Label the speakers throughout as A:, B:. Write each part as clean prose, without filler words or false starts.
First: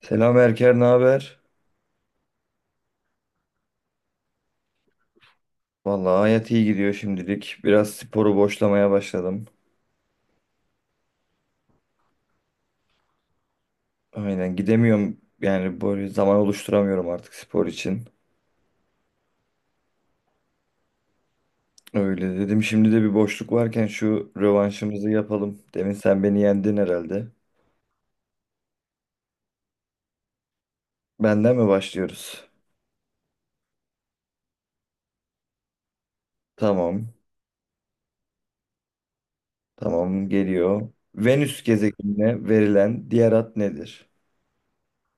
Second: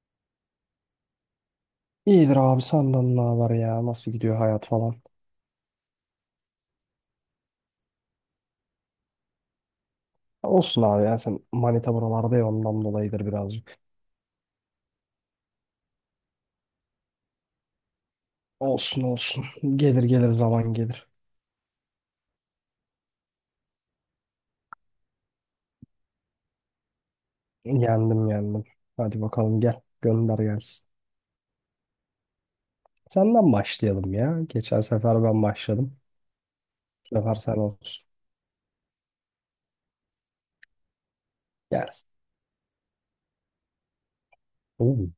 A: Selam Erker, ne haber?
B: İyidir abi, senden ne haber ya? Nasıl gidiyor hayat falan?
A: Vallahi hayat iyi gidiyor şimdilik. Biraz sporu boşlamaya başladım.
B: Olsun abi ya, sen manita buralarda ya, ondan dolayıdır birazcık.
A: Aynen gidemiyorum yani böyle zaman oluşturamıyorum artık spor için.
B: Olsun olsun. Gelir gelir, zaman gelir.
A: Öyle dedim şimdi de bir boşluk varken şu rövanşımızı yapalım. Demin sen beni yendin herhalde.
B: Yendim yendim. Hadi bakalım, gel. Gönder gelsin.
A: Benden mi başlıyoruz?
B: Senden başlayalım ya. Geçen sefer ben başladım.
A: Tamam,
B: Bu sefer sen olsun.
A: tamam geliyor. Venüs
B: Gelsin.
A: gezegenine verilen diğer ad nedir?
B: Oo,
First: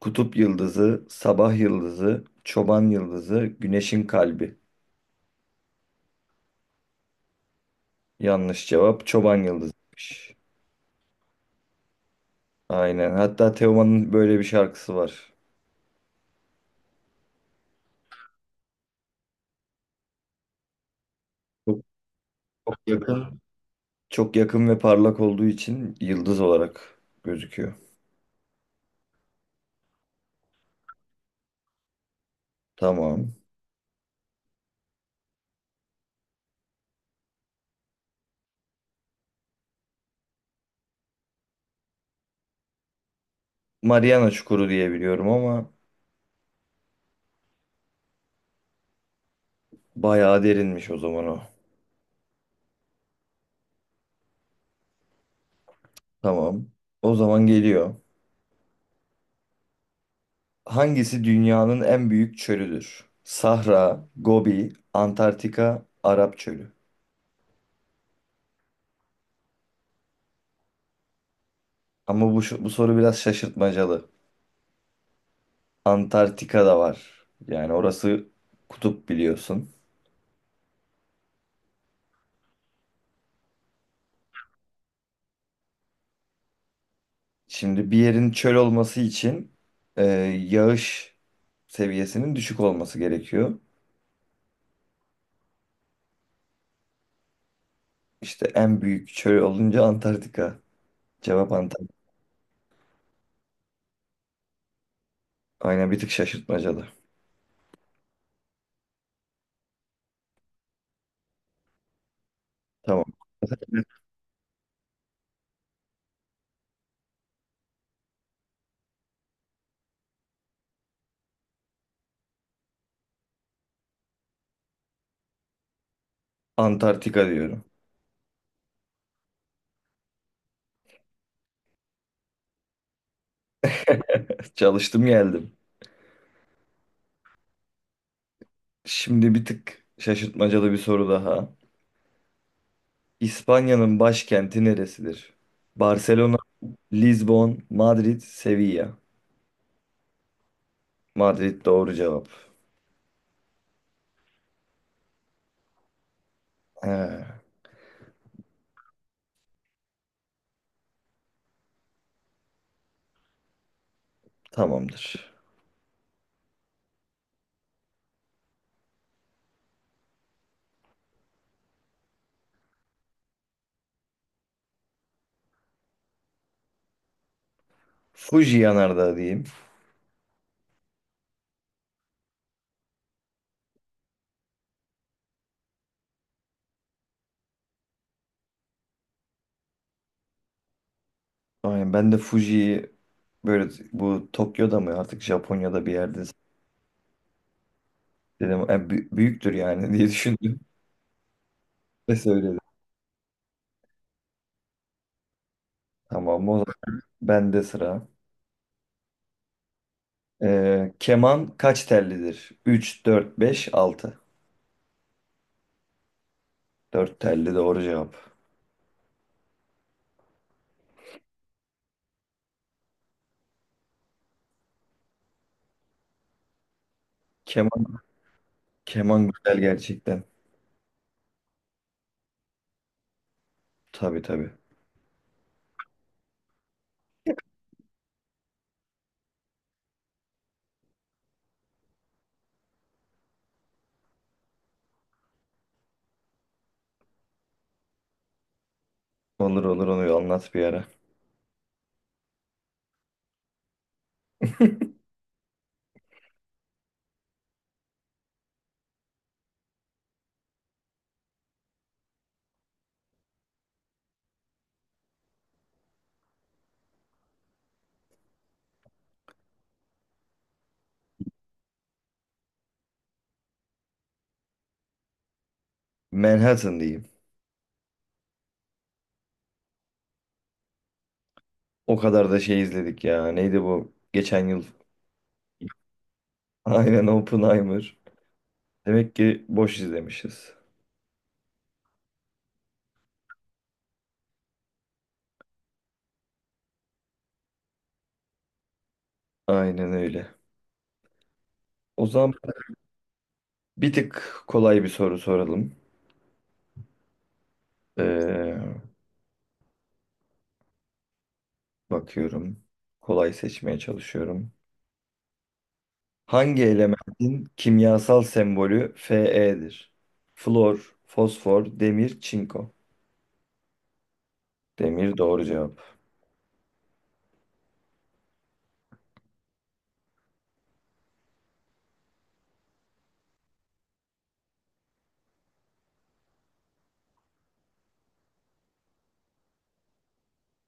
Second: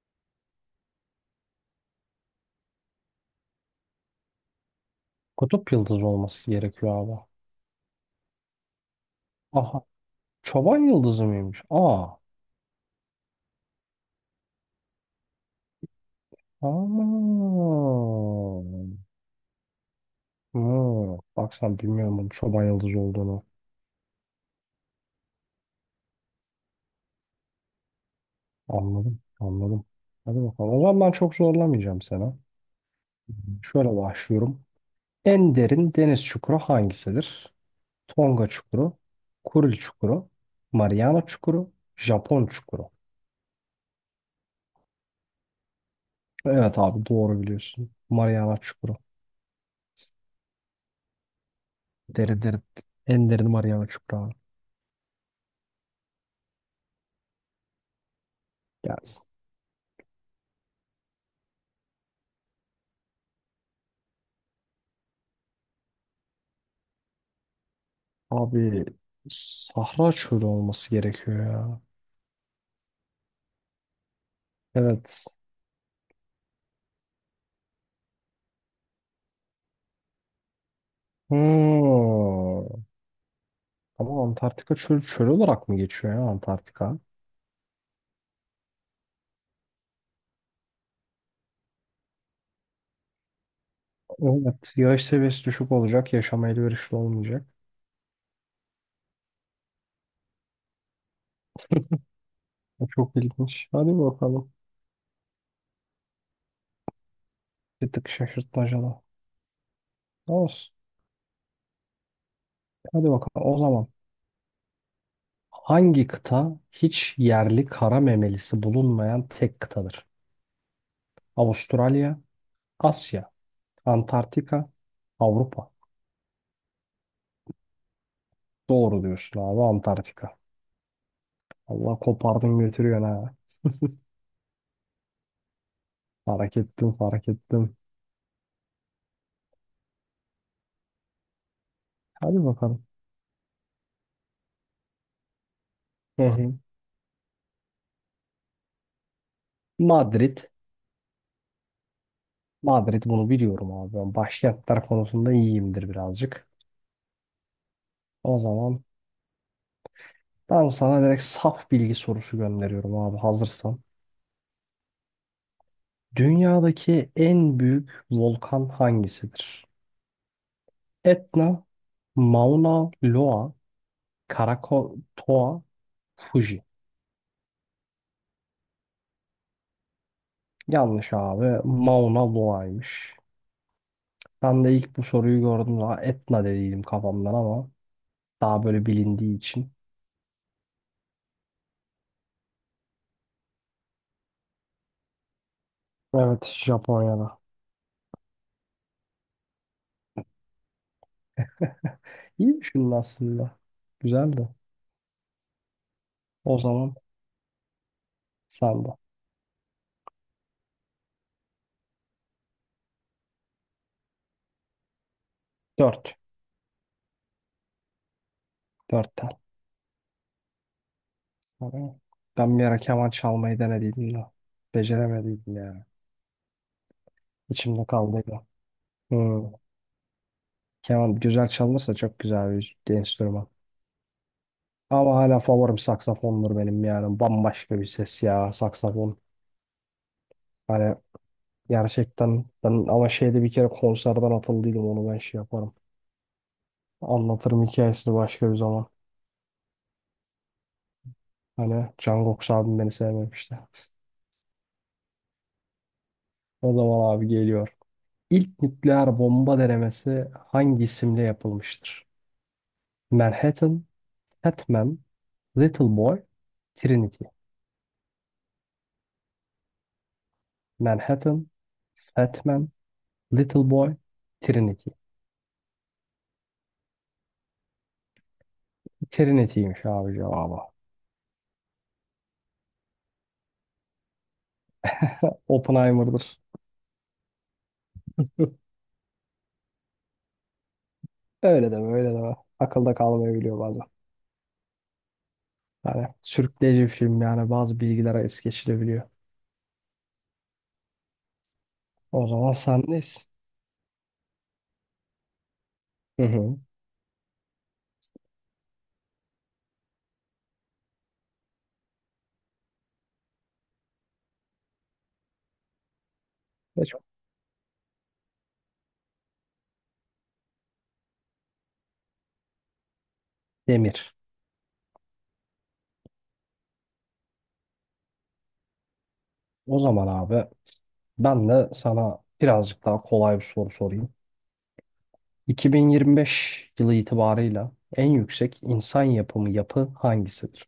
A: Kutup yıldızı, sabah yıldızı, çoban yıldızı, güneşin kalbi.
B: kutup yıldızı olması gerekiyor abi.
A: Yanlış cevap çoban
B: Aha.
A: yıldızıymış.
B: Çoban yıldızı mıymış? Aa.
A: Aynen. Hatta Teoman'ın böyle bir şarkısı var.
B: Aman. Hmm. Bak sen,
A: Çok
B: bilmiyorum bunun çoban yıldızı
A: yakın.
B: olduğunu.
A: Çok yakın ve parlak olduğu için yıldız olarak gözüküyor.
B: Anladım, anladım. Hadi bakalım. O zaman ben çok zorlamayacağım sana.
A: Tamam.
B: Şöyle başlıyorum. En derin deniz çukuru hangisidir? Tonga çukuru, Kuril çukuru, Mariana çukuru, Japon çukuru.
A: Mariana Çukuru diye biliyorum ama
B: Evet abi, doğru biliyorsun. Mariana çukuru.
A: bayağı derinmiş o zaman o.
B: Deri deri. En derin Mariana çukuru abi.
A: Tamam. O zaman geliyor.
B: Gelsin.
A: Hangisi dünyanın en büyük çölüdür? Sahra, Gobi, Antarktika, Arap Çölü.
B: Abi, Sahra çölü olması gerekiyor ya.
A: Ama bu soru biraz şaşırtmacalı.
B: Evet.
A: Antarktika da var. Yani orası kutup biliyorsun.
B: Hmm. Ama Antarktika çölü çöl olarak mı geçiyor ya, Antarktika?
A: Şimdi bir yerin çöl olması için e, yağış seviyesinin düşük olması gerekiyor.
B: Evet, yağış seviyesi düşük olacak, yaşama elverişli olmayacak.
A: İşte en büyük çöl olunca Antarktika. Cevap Antarktika.
B: O çok ilginç. Hadi bakalım.
A: Aynen bir tık şaşırtmacalı.
B: Bir tık şaşırtmacalı. Olsun.
A: Tamam.
B: Hadi bakalım. O zaman hangi kıta hiç yerli kara memelisi bulunmayan tek kıtadır? Avustralya, Asya, Antarktika, Avrupa.
A: Antarktika diyorum.
B: Doğru diyorsun abi, Antarktika. Allah, kopardın götürüyorsun ha.
A: Çalıştım geldim.
B: Fark ettim, fark ettim.
A: Şimdi bir tık şaşırtmacalı bir soru daha.
B: Hadi bakalım.
A: İspanya'nın başkenti neresidir?
B: Hı
A: Barcelona,
B: hı.
A: Lisbon, Madrid, Sevilla.
B: Madrid.
A: Madrid doğru cevap.
B: Madrid, bunu biliyorum abi. Ben başkentler konusunda iyiyimdir birazcık.
A: He,
B: O zaman ben sana direkt saf bilgi sorusu gönderiyorum abi, hazırsan.
A: tamamdır.
B: Dünyadaki en büyük volkan hangisidir? Etna, Mauna Loa, Krakatoa, Fuji.
A: Fuji yanardağı diyeyim.
B: Yanlış abi. Mauna Loa'ymış. Ben de ilk bu soruyu gördüm, daha Etna dediydim kafamdan ama daha böyle bilindiği için.
A: Aynen ben de Fuji'yi böyle bu Tokyo'da mı artık Japonya'da bir yerde
B: Evet, Japonya'da.
A: dedim, büyüktür yani diye düşündüm ve söyledim.
B: İyi düşündün aslında. Güzeldi.
A: Tamam o
B: O zaman
A: zaman bende sıra.
B: sen de.
A: Keman kaç tellidir? 3, 4, 5, 6.
B: Dört.
A: 4 telli doğru cevap.
B: 4. Ama ben bir ara keman çalmayı denediydim de. Beceremediydim yani. İçimde
A: Keman,
B: kaldıydı.
A: keman
B: Hmm.
A: güzel gerçekten.
B: Keman güzel çalınırsa çok güzel bir enstrüman.
A: Tabii, tabii.
B: Ama hala favorim saksafondur benim yani. Bambaşka bir ses ya, saksafon. Hani gerçekten ben ama şeyde bir kere konserden atıldıydım, onu ben şey yaparım. Anlatırım hikayesini başka bir zaman.
A: Olur, olur, onu anlat bir ara.
B: Hani Can Goks abim beni sevmemişti. O zaman abi geliyor. İlk nükleer bomba denemesi hangi isimle yapılmıştır? Manhattan, Batman, Little Boy, Trinity. Manhattan, Batman, Little Boy, Trinity.
A: Manhattan diyeyim.
B: Trinity'ymiş abi cevabı.
A: O kadar da şey izledik ya. Neydi bu? Geçen yıl.
B: Oppenheimer'dır.
A: Aynen Oppenheimer. Demek ki boş izlemişiz.
B: Öyle deme, öyle deme. Akılda kalmayabiliyor bazen. Yani sürükleyici bir film, yani bazı bilgilere es geçilebiliyor.
A: Aynen öyle. O
B: O
A: zaman
B: zaman sendeyiz.
A: bir tık kolay bir soru soralım.
B: Hı hı.
A: Ee, bakıyorum. Kolay seçmeye çalışıyorum. Hangi
B: Ve çok
A: elementin kimyasal sembolü Fe'dir? Flor, fosfor, demir, çinko.
B: demir.
A: Demir doğru cevap.
B: O zaman abi, ben de sana birazcık daha kolay bir soru sorayım. 2025 yılı itibarıyla en yüksek insan yapımı yapı hangisidir?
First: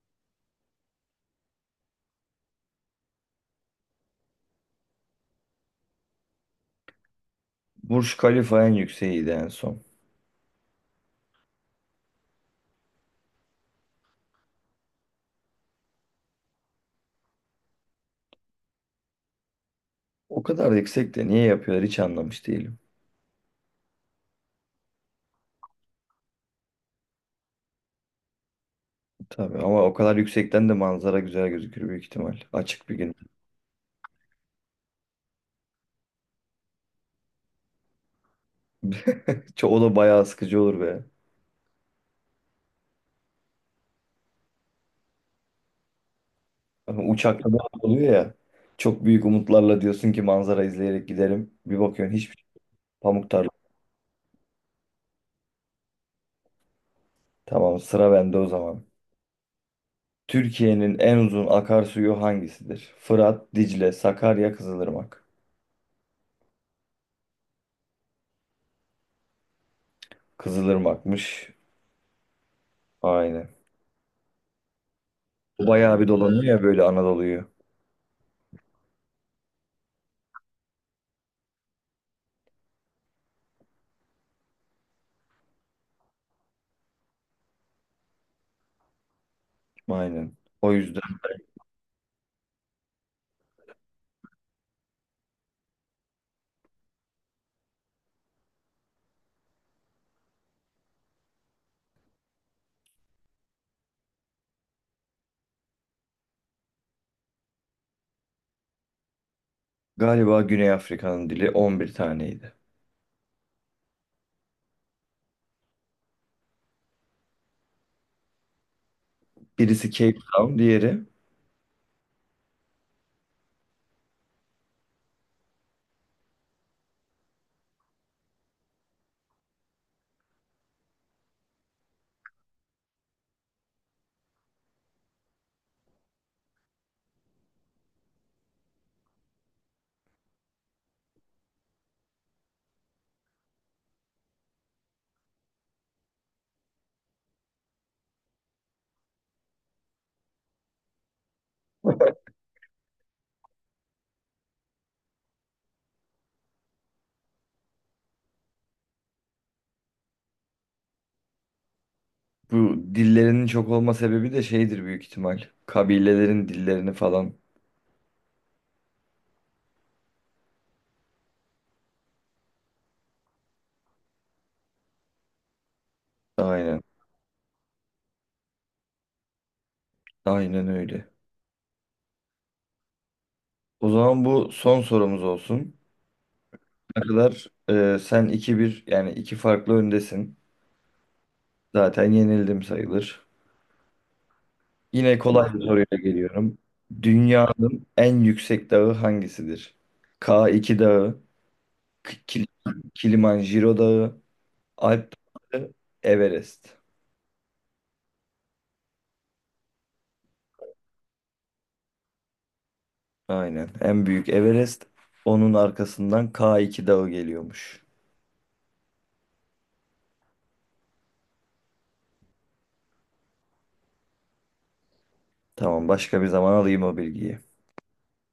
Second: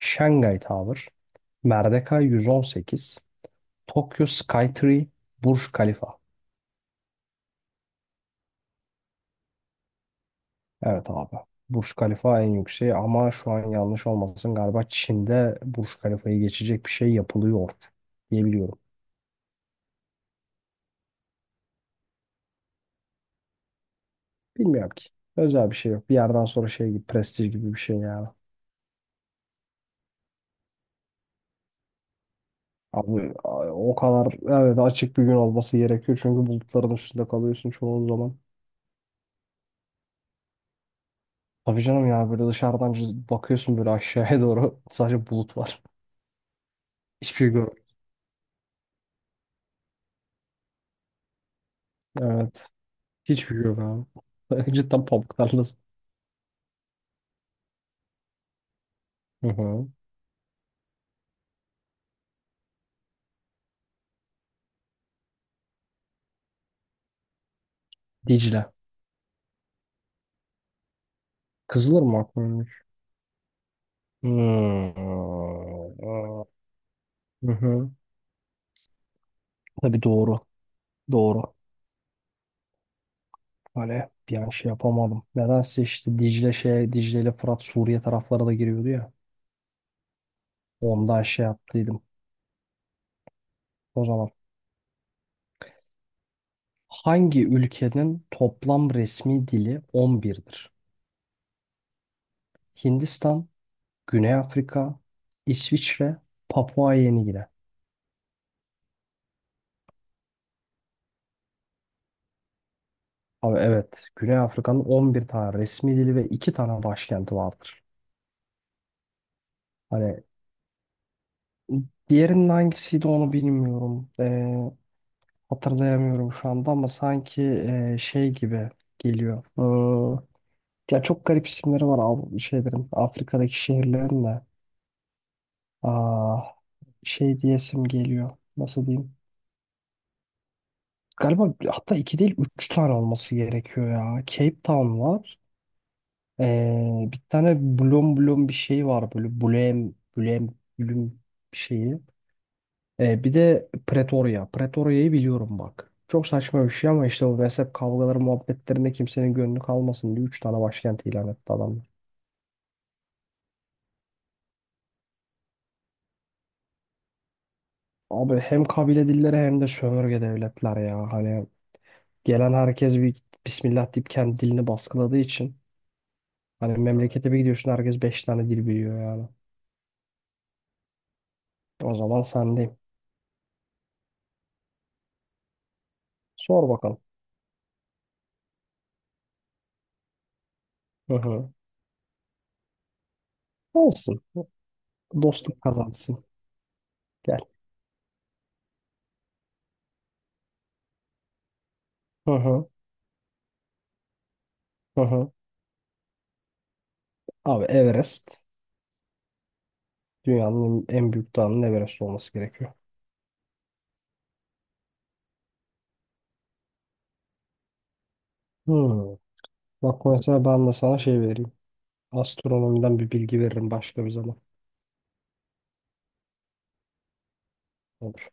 B: Şangay Tower, Merdeka 118, Tokyo Skytree, Burj Khalifa.
A: Burj Khalifa en yükseğiydi en son.
B: Evet abi. Burj Khalifa en yükseği, ama şu an yanlış olmasın, galiba Çin'de Burj Khalifa'yı geçecek bir şey yapılıyor diye biliyorum.
A: O kadar yüksek de niye yapıyorlar hiç anlamış değilim.
B: Bilmiyorum ki. Özel bir şey yok. Bir yerden sonra şey gibi, prestij gibi bir şey yani.
A: Tabii ama o kadar yüksekten de manzara güzel gözükür büyük ihtimal. Açık bir gün.
B: Abi, o kadar evet, açık bir gün olması gerekiyor çünkü bulutların üstünde kalıyorsun çoğu zaman.
A: O da bayağı sıkıcı olur be.
B: Tabii canım ya, böyle dışarıdan bakıyorsun böyle aşağıya doğru sadece bulut var.
A: Ama
B: Hiçbir
A: uçakta
B: şey
A: da oluyor ya. Çok büyük umutlarla diyorsun ki manzara izleyerek giderim. Bir bakıyorsun hiçbir şey.
B: görmüyorum.
A: Pamuk
B: Hiçbir
A: tarla.
B: şey yok abi. Cidden pamuk tarlası.
A: Tamam sıra bende o zaman.
B: Hı hı.
A: Türkiye'nin en uzun akarsuyu hangisidir? Fırat, Dicle, Sakarya, Kızılırmak.
B: Dicle.
A: Kızılırmak'mış.
B: Kızılırmak mıymış?
A: Aynen.
B: Hmm.
A: Bayağı bir dolanıyor ya böyle Anadolu'yu.
B: Hı hı. Tabii, doğru. Doğru. Hani bir an şey yapamadım. Nedense işte Dicle şey, Dicle ile Fırat Suriye taraflara da giriyordu ya.
A: Aynen. O yüzden
B: Ondan şey yaptıydım. O zaman hangi ülkenin toplam resmi dili 11'dir? Hindistan, Güney Afrika, İsviçre, Papua Yeni Gine.
A: galiba Güney Afrika'nın dili 11 taneydi.
B: Abi, evet. Güney Afrika'nın 11 tane resmi dili ve 2 tane başkenti vardır.
A: Birisi Cape
B: Hani
A: Town, diğeri
B: diğerinin hangisiydi onu bilmiyorum. Hatırlayamıyorum şu anda ama sanki şey gibi geliyor. Ya çok garip isimleri var abi şeylerin. Afrika'daki şehirlerin de. Aa, şey diyesim geliyor. Nasıl diyeyim? Galiba hatta 2 değil 3 tane olması gerekiyor ya. Cape Town var. Bir tane blom blom bir şey var, böyle blem blem blüm bir şeyi. Bir de Pretoria. Pretoria'yı biliyorum bak. Çok saçma bir şey ama işte o mezhep kavgaları muhabbetlerinde kimsenin gönlü kalmasın diye 3 tane başkent ilan etti adamlar.
A: bu dillerinin çok olma sebebi de şeydir büyük ihtimal. Kabilelerin dillerini falan.
B: Abi hem kabile dilleri hem de sömürge devletler ya. Hani gelen herkes bir Bismillah deyip kendi dilini baskıladığı için. Hani
A: Aynen.
B: memlekete bir gidiyorsun, herkes 5 tane dil biliyor yani.
A: Aynen öyle.
B: O zaman sendeyim.
A: O zaman bu son sorumuz olsun.
B: Sor bakalım.
A: Ne kadar sen 2-1 yani iki farklı öndesin.
B: Hı hı.
A: Zaten yenildim sayılır.
B: Olsun.
A: Yine kolay bir
B: Dostluk
A: soruyla
B: kazansın.
A: geliyorum.
B: Gel.
A: Dünyanın en yüksek dağı hangisidir? K2 Dağı, K-
B: Hı
A: Kil-
B: hı.
A: Kilimanjaro Dağı,
B: Hı
A: Alp
B: hı.
A: Dağı, Everest.
B: Abi, Everest. Dünyanın en büyük dağının Everest olması gerekiyor.
A: Aynen. En büyük Everest. Onun arkasından K2 Dağı geliyormuş.
B: Hmm. Bak mesela ben de sana şey vereyim. Astronomiden bir bilgi veririm başka bir zaman.
A: Tamam, başka bir zaman alayım o bilgiyi.
B: Olur.